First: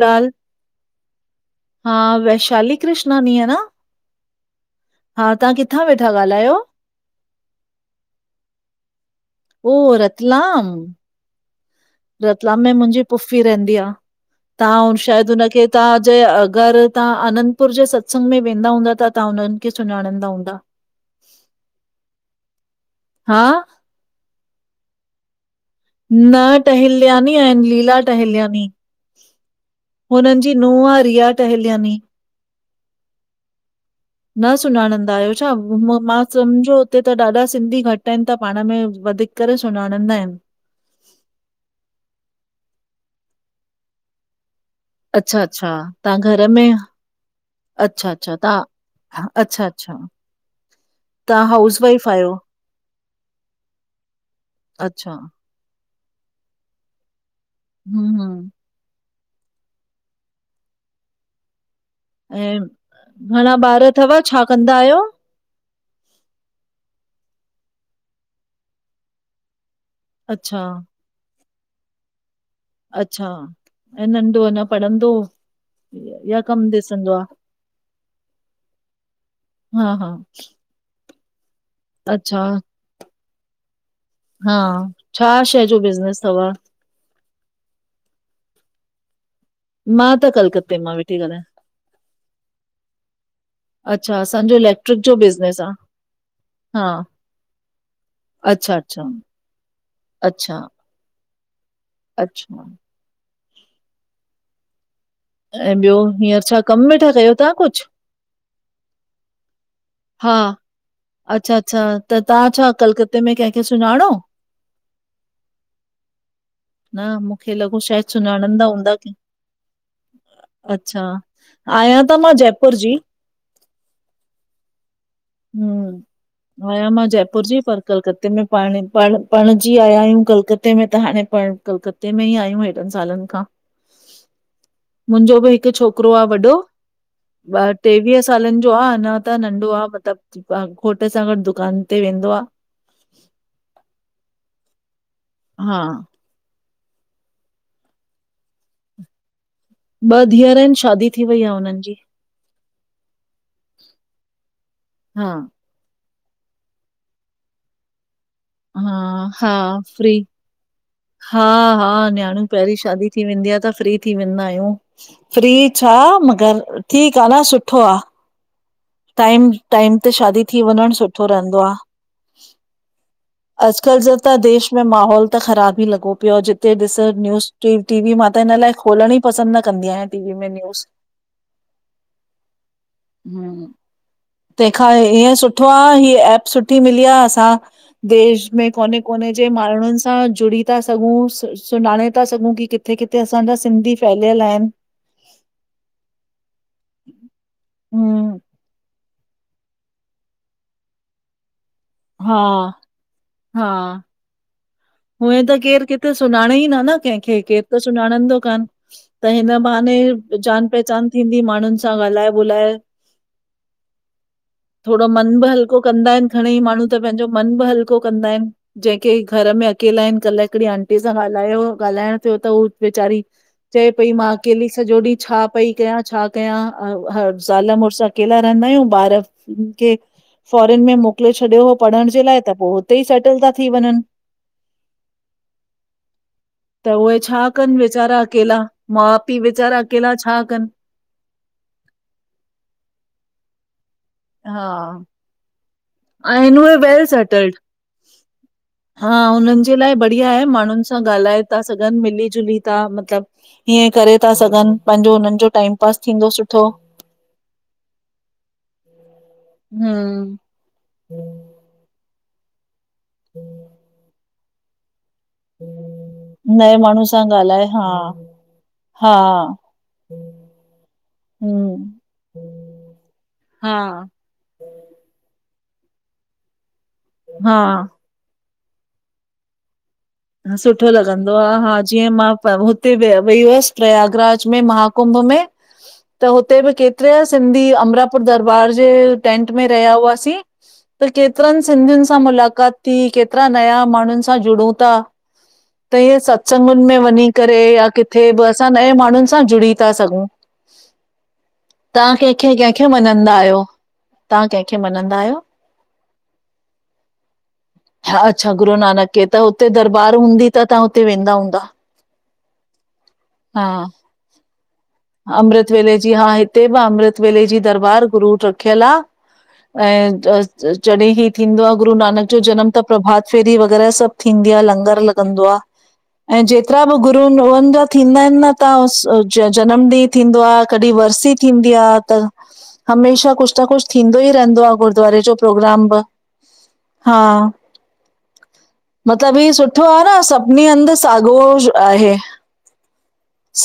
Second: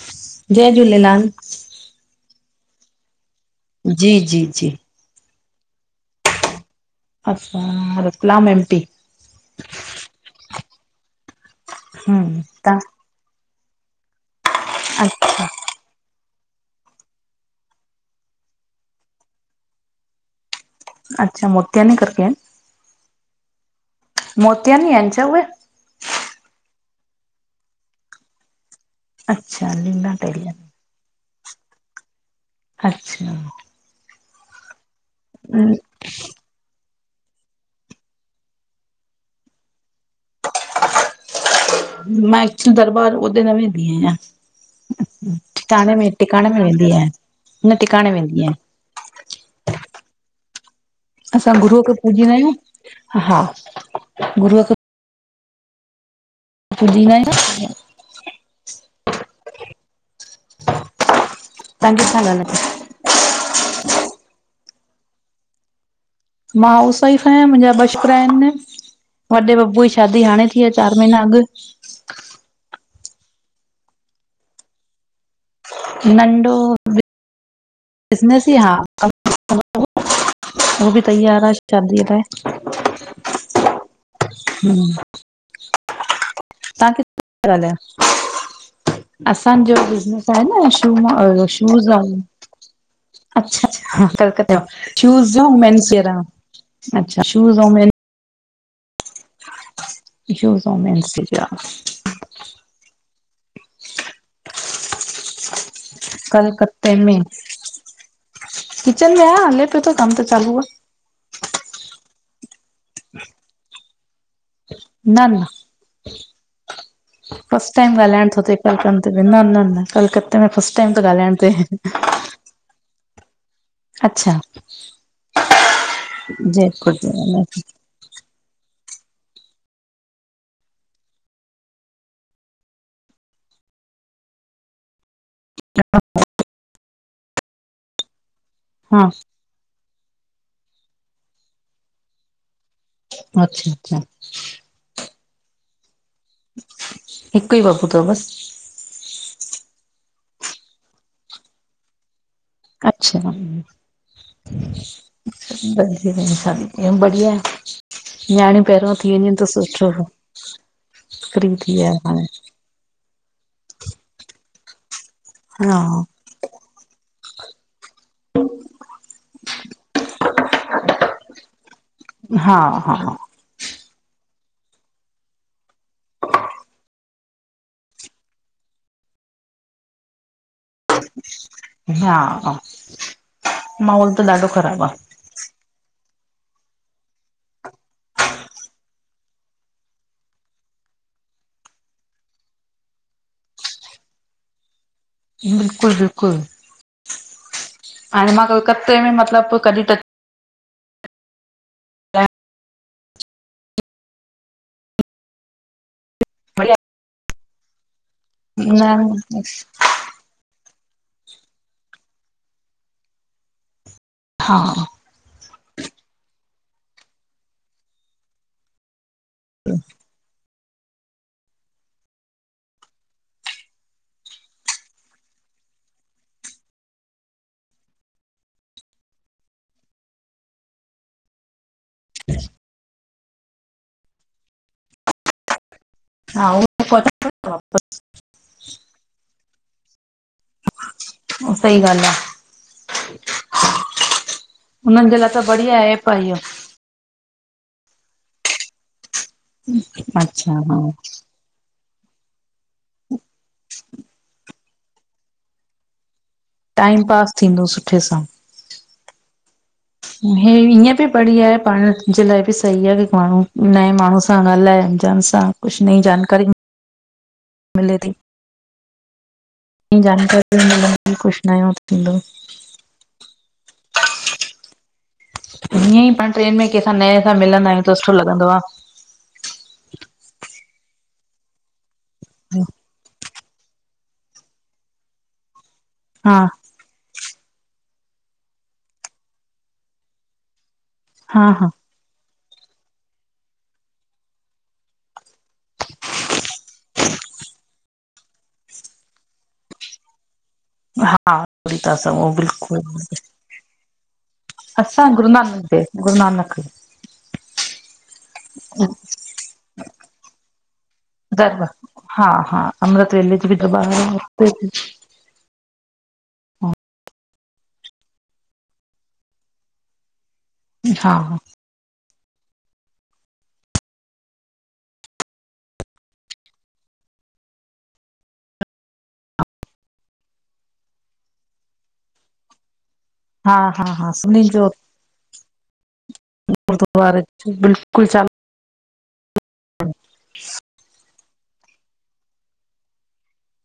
लाल, जय झूलेलाल। हा वैशाली कृष्णाानी आ न। जी, जी, जी। हा, तव्हां किथां वेठा ॻाल्हायो? असां रतलाम एम पी। ओ, रतलाम। हम्म रतलाम में तव्हां मुंजी फूफी रहंदी आ, तव्हां शायदि अच्छा हुनखे तव्हां जे अगरि तव्हां आनंतपुर जे सत्संग में वेंदा हूंदा त तव्हां हुनन्हनि खे सुञाणींदा हूंदा। अच्छा, मोदियाना करके आइन? हा, मोतियानी आहेन छा उहे? न टहल्यानी आहिन, लीला टहल्यानी। अच्छा लीला हुननि जी टेलर नूअ आहे रिया टहल्यानी। अच्छा, न सुञाणंदा आहियो छा? म मां सम्झो हुते त ॾाढा सिंधी घटि आहिनि त पाण में वधीक करे सुञाणंदा आहिनि। मां एक्चुली दरबार ओॾे न वेन्दी आयां। अच्छा अच्छा, ठिकाणे में, तव्हां टिकाणे घर में वेंदी आयां। अच्छा, अच्छा तहां अच्छा, अच्छा। तव्हां असां गुरू हाउस खे वाइफ पूजींदा आहियो? आहियूं हा, गुरूअ खे अच्छा, बुधी न आयां। हूं हूं, तव्हां किथां ॻाल्हायो? ऐं घणा ॿार थव, छा कंदा आहियो? मां हाउस वाइफ आयां मुंजा ब छोकरा आहिन, वॾे बबूअ जी शादी हाणे अच्छा, थी आ चार मे न अॻु अच्छा ऐं नंढो अञा पढ़ंदो या कम ॾिसंदो आ। बिजनेस या [unintelligible] हा, हा हो बि तयार आ। शादीअ अच्छा, लाए। हा, छा शइ जो बिज़नेस तव? सई गाल आए। असांजो मां बिज़नेस त आहे न कलकत्ते मां वेठी ॻाल्हायां। शू शूज़ आ अच्छा अच्छा, कलकत्ते वा शूज जो मेन्स वियर आ, अच्छा शूज औ मेन अच्छा-अच्छा। [unintelligible] अच्छा। ऐं ॿियो, हींअर छा कमु कलकत्ते वेठा में कयो तव्हां कुछ? किचन में आयां, हले पियो थो कम त हा, चालू आ। अच्छा अच्छा त तां छा कलकते में कंहिंखे सुञाणो? न, न। न मूंखे फस्ट लॻो टाइम शायदि ॻाल्हाइण थो सुञाणंदा कल हूंदा कन्द की मे न न न कलकत। त मे फस्ट टाइम अच्छा, तो ॻाल्हाइण थे। आहियां त मां जयपुर जी। अच्छा हम्म जयपुर त वने ती। कलकते में पाण पण पणिजी आया आहियूं कलकते में त हाणे पण कलकत। ते में ई आहियूं हेॾन सालन खां। मुंहिंजो बि हिकु छोकिरो आहे वॾो ॿा टेवीह सालन। ॿयो आ हा अञा त नंढो आ मतलब घोट सां गॾु दुकान ते वेंदो आ। अच्छा अच्छा। हा। हिकुई बबू त बस? ॿ धीअर इन शादी थी वई आ हुनन जी। अच्छा हा, बस। ॿयो बढ़िया, न्याणियूं पेहेरियो थी हा, वञन त हा सुठो। फ्री हा फ्री थी हा विया हाणे। न्याणियूं। पेहिरीं शादी थी वेंदी आ त फ्री थी वेंदा आहियूं। फ्री हा छा मगर। ठीक आ न सुठो आ। टाइम, टाइम ते शादी थी वञण सुठो रहंदो आ। हा हा हा। अजकल जो त देश में माहौल त ख़राब। हि लॻो पियो आ जिते ॾिस न्यूज़, टीवी मां त हिन लाए खोलणई पसंद न कंदी आयां टीवी में न्यूज़। हा हूं माहौल त ॾाढो ख़राब आ। तेंखां ईअ सु। सुठो आ हिं एप सुठी मिली आ असां। देश में कोने कोने जे माण्हुन सां जुड़ी। ता सघूं सु-सुञाणे ता सघूं कि किथे किथे असांजा सिंधी फैलयल आहिन। बिल्कुल बिल्कुल हाणे हम्म मां कलकते में मतलब कॾि टच। हा। हा। हूयं त केर किथे सुञाणे ही न न केखें केर त सुञाणंदो। कन, त न हिन बहाने जान पहचान थींदी माणुन सां ॻाल्हाए ॿोलाए। हा। थोड़ो मन बि हल्को कंदा आहिन घणेई माण्हू त पेंहिंजो मन बि हल्को कंदा आहिन जेंके अकेला इन कल्ह हिकड़ी आंटी सां ॻाल्हायो ॻाल्हाइण थियो त ऊ वेचारी। चए पई मां अकेली सॼो ॾींह छा पई कयां छा कयां ज़ाल मुॾस्। अकेला रेहंदायूं ॿार, खे फोरन में मोकले छॾियो। पढ़ण जे लाए त पो हुतेई सेटल ता थी वञन। हा उ। त उहे छा कन वेचारा अकेला माउ पी वेचारा अकेला छा कन? सही ॻाल आ। हुनन जे लाए त बढ़िया एप। आ इहो। आई नूवा वेल सेटल्ड। हा। हुनन जे लाए बढ़िया आहे अच्छा हा माणुन सां ॻाल्हाए। ता सघन मिली जुली ता मतलब, हीअं करे ता सघन। पांजो हुनन जो टाइम पास थींदो सु। टाइम पास थींदो सुठे सां। न। ईंयं बि बढ़िया ए, पांण जे लाए बि सही आहे माण्हूं, नए माण्हूं सां ॻाल्हाए अंजान सां। नए माणुहू सां ॻाल्हाए हा। मिले थी हा, ईअं जानकारी मिलंदी कुझु नयो थींदो। हम्म। हा। ईंअंई पांण ट्रेन में केंसां नए सां मिलंदा हा आहियूं त सुठो लॻंदो आ। सुठो लॻंदो आ, हा जीअं मां हुते वियमि वई हुअस प्रयागराज में महाकुंभ में त हा हुते बि के ट्रिया सिंधी अमरापुर दरबार जे टेंंट में रहिया हुआसीं त हा केतिरन हा सिंधियुन सां मुलाक़ात थी, केतरा नया माण्हुन सां जुड़ूं ता त इंयें सत्संगुन में वञी करे या किथे बि असां नए माण्हुन सां जुड़ी ता सघूं। हा जुड़ी ता तव्हां सघूं कंहिंखे कंहिंखे बिल्कुलु। मञंदा आहियो, तव्हां कंहिंखे असां मञंदा गुरू आहियो? नानक देव, गुरू नानक। हा अच्छा गुरू नानक खे, त हुते दरबार हुंदी? त तहां हुते वें दरबार हा हा अमृत वेले जी बि हा दरबार आ हुते बि अमृत वेले जी, हा हिते बि अमृत वेले जी दरबार गुरू रखियल आ। ऐं जॾहिं हा ई थींदो आहे गुरू नानक जो जन्म त प्रभात फेरी वग़ैरह सभु थींदी आ लंगर लॻंदो आ। ऐं जेतिरा बि गुरून उवनि ज़ा थींदा इनि न त उस अज जन्म ॾींहुं थींदो आ, कॾी वरसी थींदी आ त हमेशा हा कुछु न हा कुछु हा थींदो ई रहंदो आ गुरुद्वारे जो प्रोग्राम बि गुरुद्वारे बिल्कुलु चाल [unintelligible] मतलब ही सुठो आ न सभिनी हंधि साॻोश आहे।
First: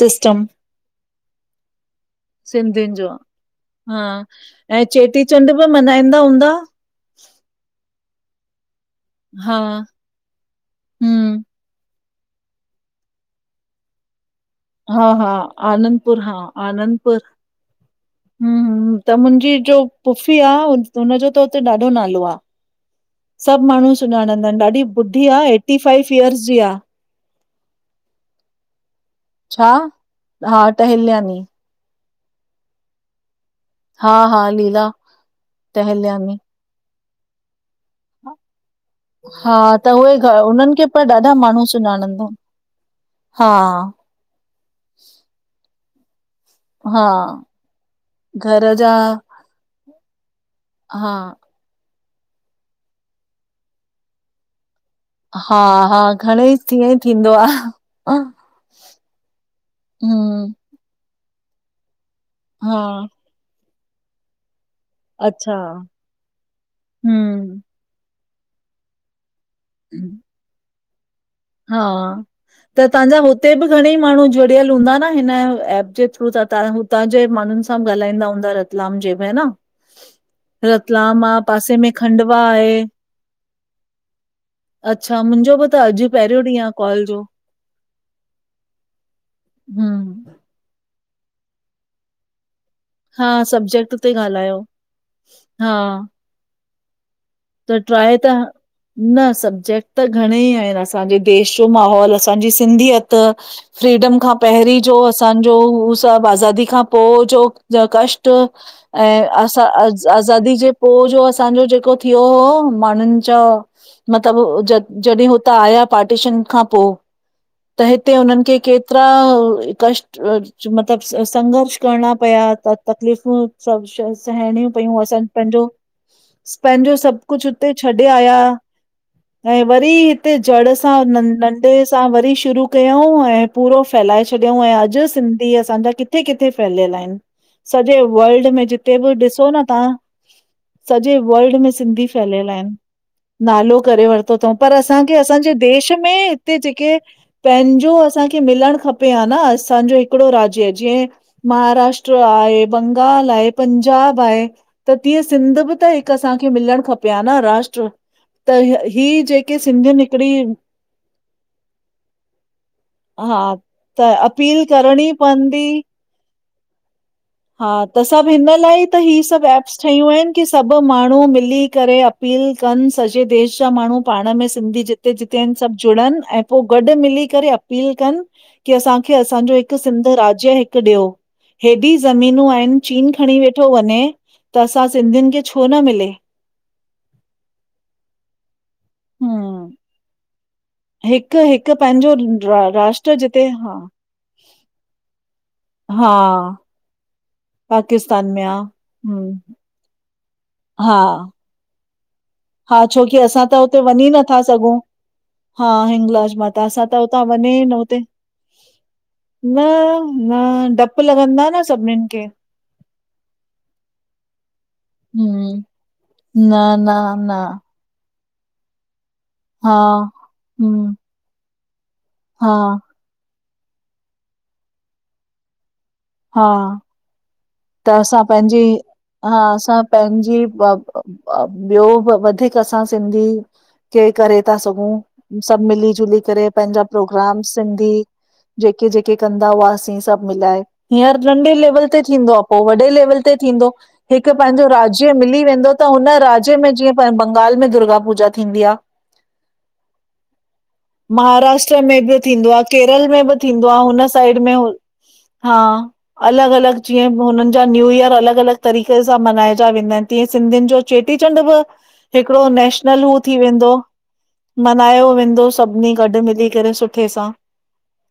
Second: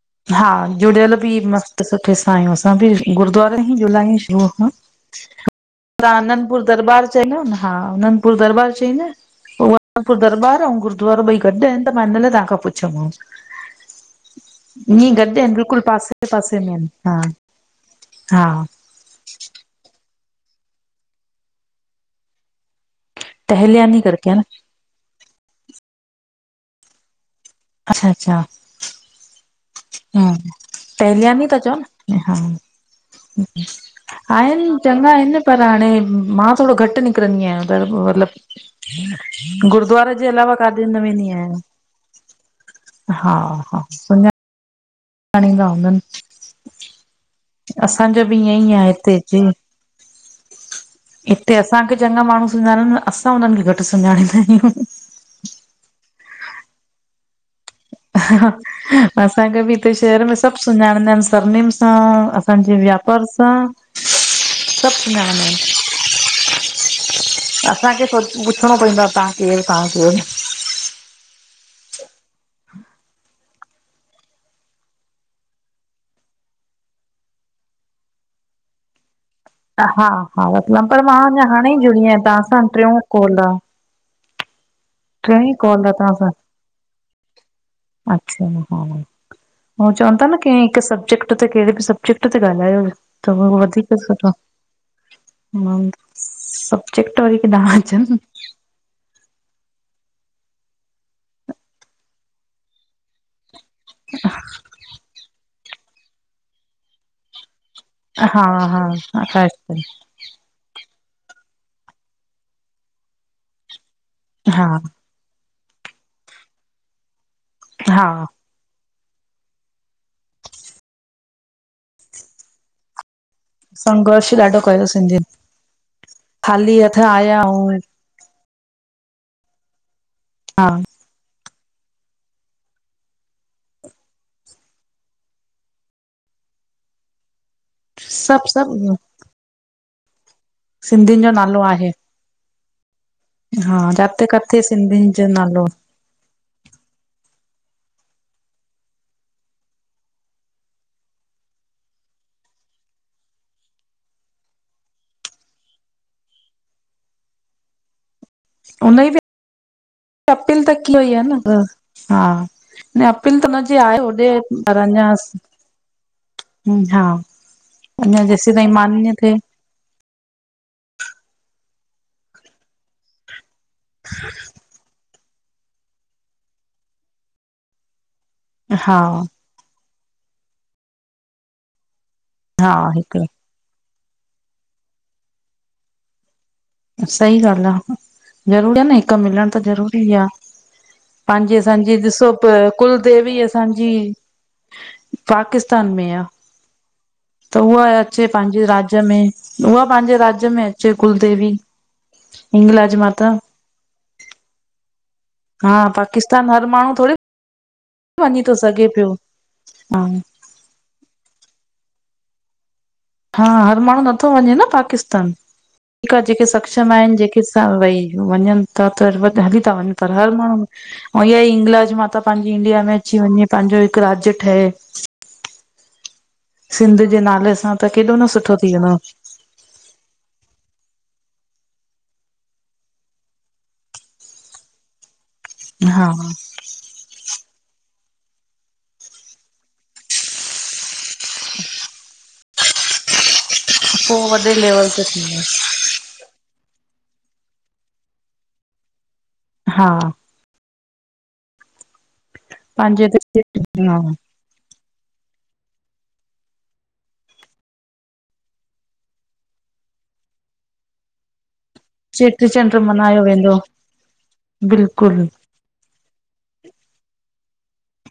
सिस्टम हा जुड़ियल बि मस्त सुठे सां आहियूं असां बि सिंधियुनि जो गुरूद्वारे ई जुड़ियल हा आहिंयूं शुरूअ खां, ऐं चेटीचंड बि पर मल्हाईंदा हूंदा आनंदपुर दरॿार चईंदा उ न हा आनंदपुर दरॿार चईंदा इनि। हा। आनंदपुर दरॿार अंउं गुरुद्वारो ॿई हम्म, गॾु आहिनि त मां इन लाए तहां खां पुछयो मांव। हा हा आहिनि बिल्कुलु आनंदपुर पासे हा पासे में आहिनि हा आनंदपुर हा हम्म हम्म त मुंजी जो पुफी आ, हुनजो त उते ॾाढो नालो आ। सभु माण्हूं टहलियानी करके आ न सुञाणंदा हिनि ॾाढी ॿुढी आ एटी फाइव इयर्स जी आ। अच्छा -अच्छा, छा? हा टहिलियानी ता चओ न हा, हा, हा, आहिनि लीला चङा हिनि पर हाणे टहल्यानी। मां थोरो घटि निकिरंदी आहियां घर खां हा, मतिलबु गुरुद्वारे जे अलावा काॾे न वेंदी आहियां। सुञांणन्दम हा हा सुञां। खणींदा हुंदन, हा। असांजो बि घर ईअंईं आ जा हिते- हिते हा। हिते असांखे चङा माण्हूं सुञाणनि असां हुनन्हनि खे घटि सुञाणींदा आहियूं। हा हा घणेंई तीअं ई थींदो आ असांखे बि हिते शहर में हम्म, सभु सुञांणींदा हिनि सभिनिन सां अस पंहिंजे़ हा, व्यापार सां सभु सुञाणन्दा अच्छा, हिनि। हम्म, असांखे खुद पुछिणों पइंदो आ तहां केर तहां केर हा त तांजा हुते बि घणेई माण्हू जुड़ियल हूंदा न हिन एप जे थ्रू त तां। तां ज़े माण्हुन सां ॻाल्हाईंदा हूंदा रतलाम जे में है न। हा हा रत्ललाम पर मां रतलाम आ अञा हाणे पासे ई में जुड़ी आयां खंडवा तव्हांसां आहे ट्र्यूं कोल आ। अच्छा मुंहिंजो भी कॉल त आहे अॼु तव्हां पहिरियों सां ॾींह आहे कॉल जो। अच्छा हा हो चवन था हम्म न कहिं हिक सबजेक्ट। उते केहड़े बि सब्जेक्ट ते ॻाल्हायो हा तव उहो वधीक सब्जेक्ट ते सुठो। ॻाल्हायो हा सबजेक्ट वरी किॾा। त ट्राए त। न सब्जेक्ट त घणेई आहिन असांजे देश जो माहोल असांजी सिंधीयत। फ्रीडम खां पहिरीं ज़ो असांज़ो हु सभ आज़ादी खां पो जो। जो कष्ट हा ऐं असां हा आज़ादी ज़े पो जो असांज़ो जेको। थियो हो माण्हुनि ज़ा मतिलबु हा जॾिह हुते। हिते आया पार्टीशन खां पो त हिते हा हुनन खे के। केतरा कष्ट मतलब स संघर्ष करणा पया त तकलीफ़ूं। सभ छ‌इ संघर्ष ॾाढो सहिणियूं कयो पयूं असां सिंधियुनि पंहिंजो। ख़ाली पंहिंजो हथ सभ आया कुछ हुते ऐं छॾे आया ऐं वरी हिते हा जड़ सां। नंढे सां वरी शुरू कयऊूं ऐं पूरो फैलाए छॾियऊं ऐं अॼु सिंधी असांज़ा किथ। किथे किथे फैलियल आहिन सॼे ‌वर्ल्ड सभु में जिते बि ॾिसो न तां। सिंधियुन जो नालो आहे। फैलियल आहिन नालो हा करे जाते वरतो थऊं काथे पर सिंधियुनि असांखे जो असांजे नालो देश। में हिते जेके। पंहिंजो असांखे मिलण खपे हां न असांजो हिकड़ो राज्य जीअं। महाराष्ट्र आहे बंगाल आहे पंजाब आहे त तीअं सिंध बी त। हिक असांखे मिलण खपे आ न राष्ट्र। त उन ई बि ही जेके सिंधियुन हिकड़ी। अपील त की हुई आहे न हा न अपील हा त हुनजी आहे त होॾे अपील करणी पवंदी। हं हां। हा त सभ हिन लाई त ही सभ थिए एप्स। शयूं आहिन की सभ माण्हू मिली करे अपील। कन सॼे देश जा माण्हू पाण में सिंधी जि। जिते आहिन सभ जुड़न ऐं पो गॾ मिली करे अपील कन की हा असांखे असांजो। सिंध राज्य हिक ॾियो हेॾी ज़मीनूं हा आहिन चीन हिकु खणी वेठो। ठो वञे त असां सिंधियुन खे छो न मिले। सही ॻाल्ह आ ज़रूरी आ न हिक मिलण त हम ज़रूरी आ। हिकु पाहिंजी हिकु असांजी पंहिंजो ॾिसो प रा राष्ट्र कुलदेवी जिते हा असांजी। पाकिस्तान में हा आ। त उहा पाकिस्तान अचे में आ पंहिंजे राज्य में हम उहा पंहिंजे राज्य में अचे हा कुलदेवी। हा हिंगलाज छोकी माता असां त हुते वञी नथा सघूं हा हिंगलाज पाकिस्तान माता हर असां माण्हू त थोरी हुतां। मनाइत हुते। वञी थो सघे पियो न, हा न डप। डप लॻन्दा न सभनीन खे। हा हर माण्हू नथो वञे न पाकिस्तान हम्म ठीक आ जेके न न सक्षम आहिन न जेके सा भई। वञन था त हली था हा वञन पर हर माण्हू हम्म औ इहा ई इंगलाज माता हा पंहिंजी इंडिया में। अची वञे पंहिंजो हिकु राज्य ठहे। हा। सिंध जे नाले सां त केॾो असां न सुठो पंहिंजी थी वेंदो आ हा असां पेंजे ब-ब-ब ब्यो बि वधीक असां सिंधी के करे ता सघूं सभ मिली हा जुली करे। पैंजा प्रोग्राम सिंधी जेके जेके कंदा हुआसीं सभ मिलाए हींअर नंढे लेवल ते थींदो आ, पो वॾे लेवल ते थींदो हिक पोइ वॾे पंहिंजो लेवल ते राज्य मिली थींदो वेंदो त हुन राज्य में जीअं बंगाल में दुर्गा पूजा थींदी आ। हा महाराष्ट्र में बि थींदो, आ केरल पंहिंजे में बि थींदो आ हिते हुन साइड में हा अलॻ अलॻ जीअं हुनन जा न्यू ईयर अलॻ अलॻ तरीके सां मनहायजा वेंदा आहिन तीअं सिंधियुन जो चेटी चंड बि हिकड़ो चेटीचंड नेशनल हू मल्हायो थी वेंदो मल्हायो बिल्कुलु वेंदोसि सभिनी गॾ मिली करे सुठे सां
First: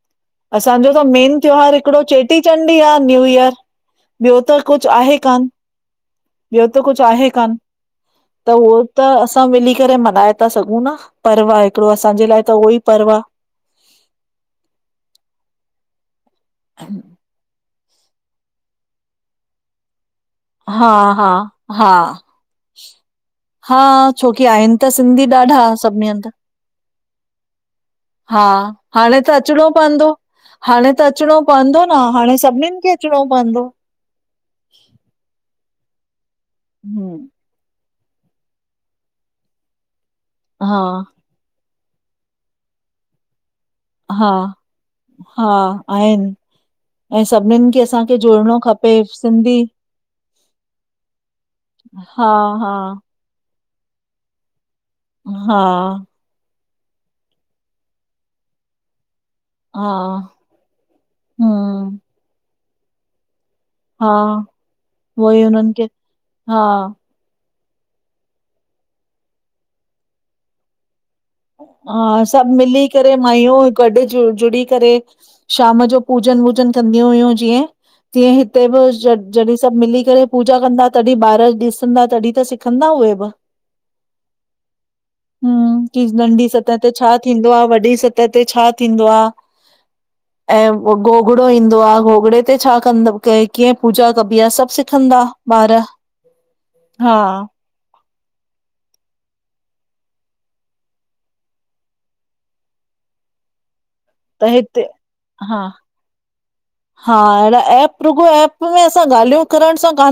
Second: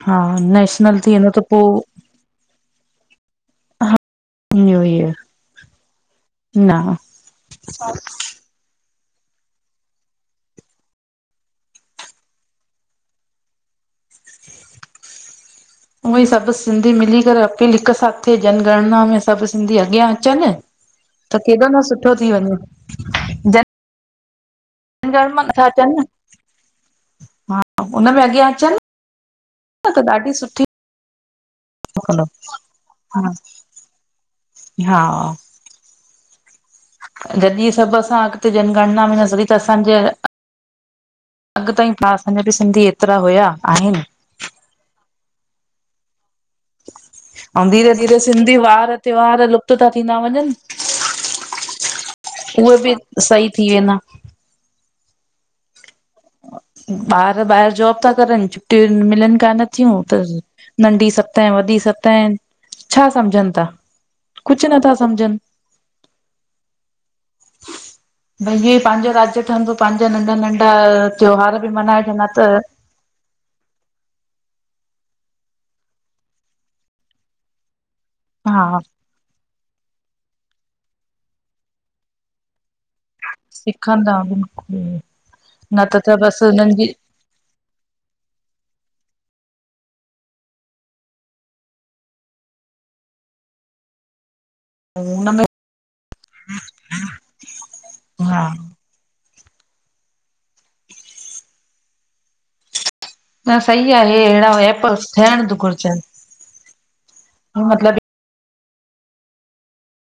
हा असांजो नेशनल त थी वेंदो मेन पो त्योहार हिकङो चे टीचंड ही आ न्यू ईयर ॿियो त इहो कुछ ई आहे कान ॿियो न त कुछ आहे कान त उह त असां मिली करे मन्हाए था सघूं न पर्व आ हिकिड़ो असांजे लाइ त उहो ई पर्व आ। उई सभ सिंधी मिली करे पिल हिक साथ जनगणना में सभ सिंधी अग्यां अचन हा हा त केॾो न हा सुठो थी वञे। हा छोकी आहिन त सिंधी जनगणमा ॾाढा नथा अचनि सभनी हंध। हा उन में हा अॻियां अचनि हाणे त अचणो न त पवंदो ॾाढी सुठी हाणे त अचणो पवंदो न कंदो हाणे सभिनीन खे अचणो पवंदो। हा [unintelligible] जॾी सभ असां अॻते जनगणना में ईदास तडी त असांजे हा अॻ ताईं असांजा बि सिंधी एतरा हुआ आहिन। हा हा आहिन ऐं सभनिन खे धीरे असांखे धीरे सिंधी जोड़णो खपे वार त्योहार सिंधी लुप्त था थींदा वञनि हा हा उहे बि सही थी वेंदा हा ॿार ॿाहिर जॉब था करनबछुटिय मिलन का न हा थियूं त नंढी सत वॾी हम्म सत छा सम्झनि था हा कुझु नथा सम्झनि उहई हुनन खे हा भई इहे पाँजो राज्य ठंदो बि पाँजा नंढा-नंढा त्योहार बि हा मल्हाइजंदा त। सभु मिली करे माययूं गॾ जुड़ी करे शाम जो पूजन वूजन कंदी हुयूं जीअं तीअं हा हिते बि ज जॾहिं सभ मिली करे पूजा कंदा तॾहिं ॿार ॾिसंदा तॾहिं त सिखंदा उहे। बि सिखदां बिलकुल हम न त की त बसि नंढी हुननि सतह ते जी छा थींदो आ, वॾी सत ते छा थींदो आ? ऐं घोगड़ो ईंदो आ घोगड़े ते छा कंदो क कीअं पूजा कबी आ सभ सिखंदा हुनमें ॿार हा हा त सही आहे त अहिड़ा हिते ऐप थियण हा घुरिजनि हा अहिड़ा मतिलबु एप रुॻो एप में असां गाल्हियूं करण सां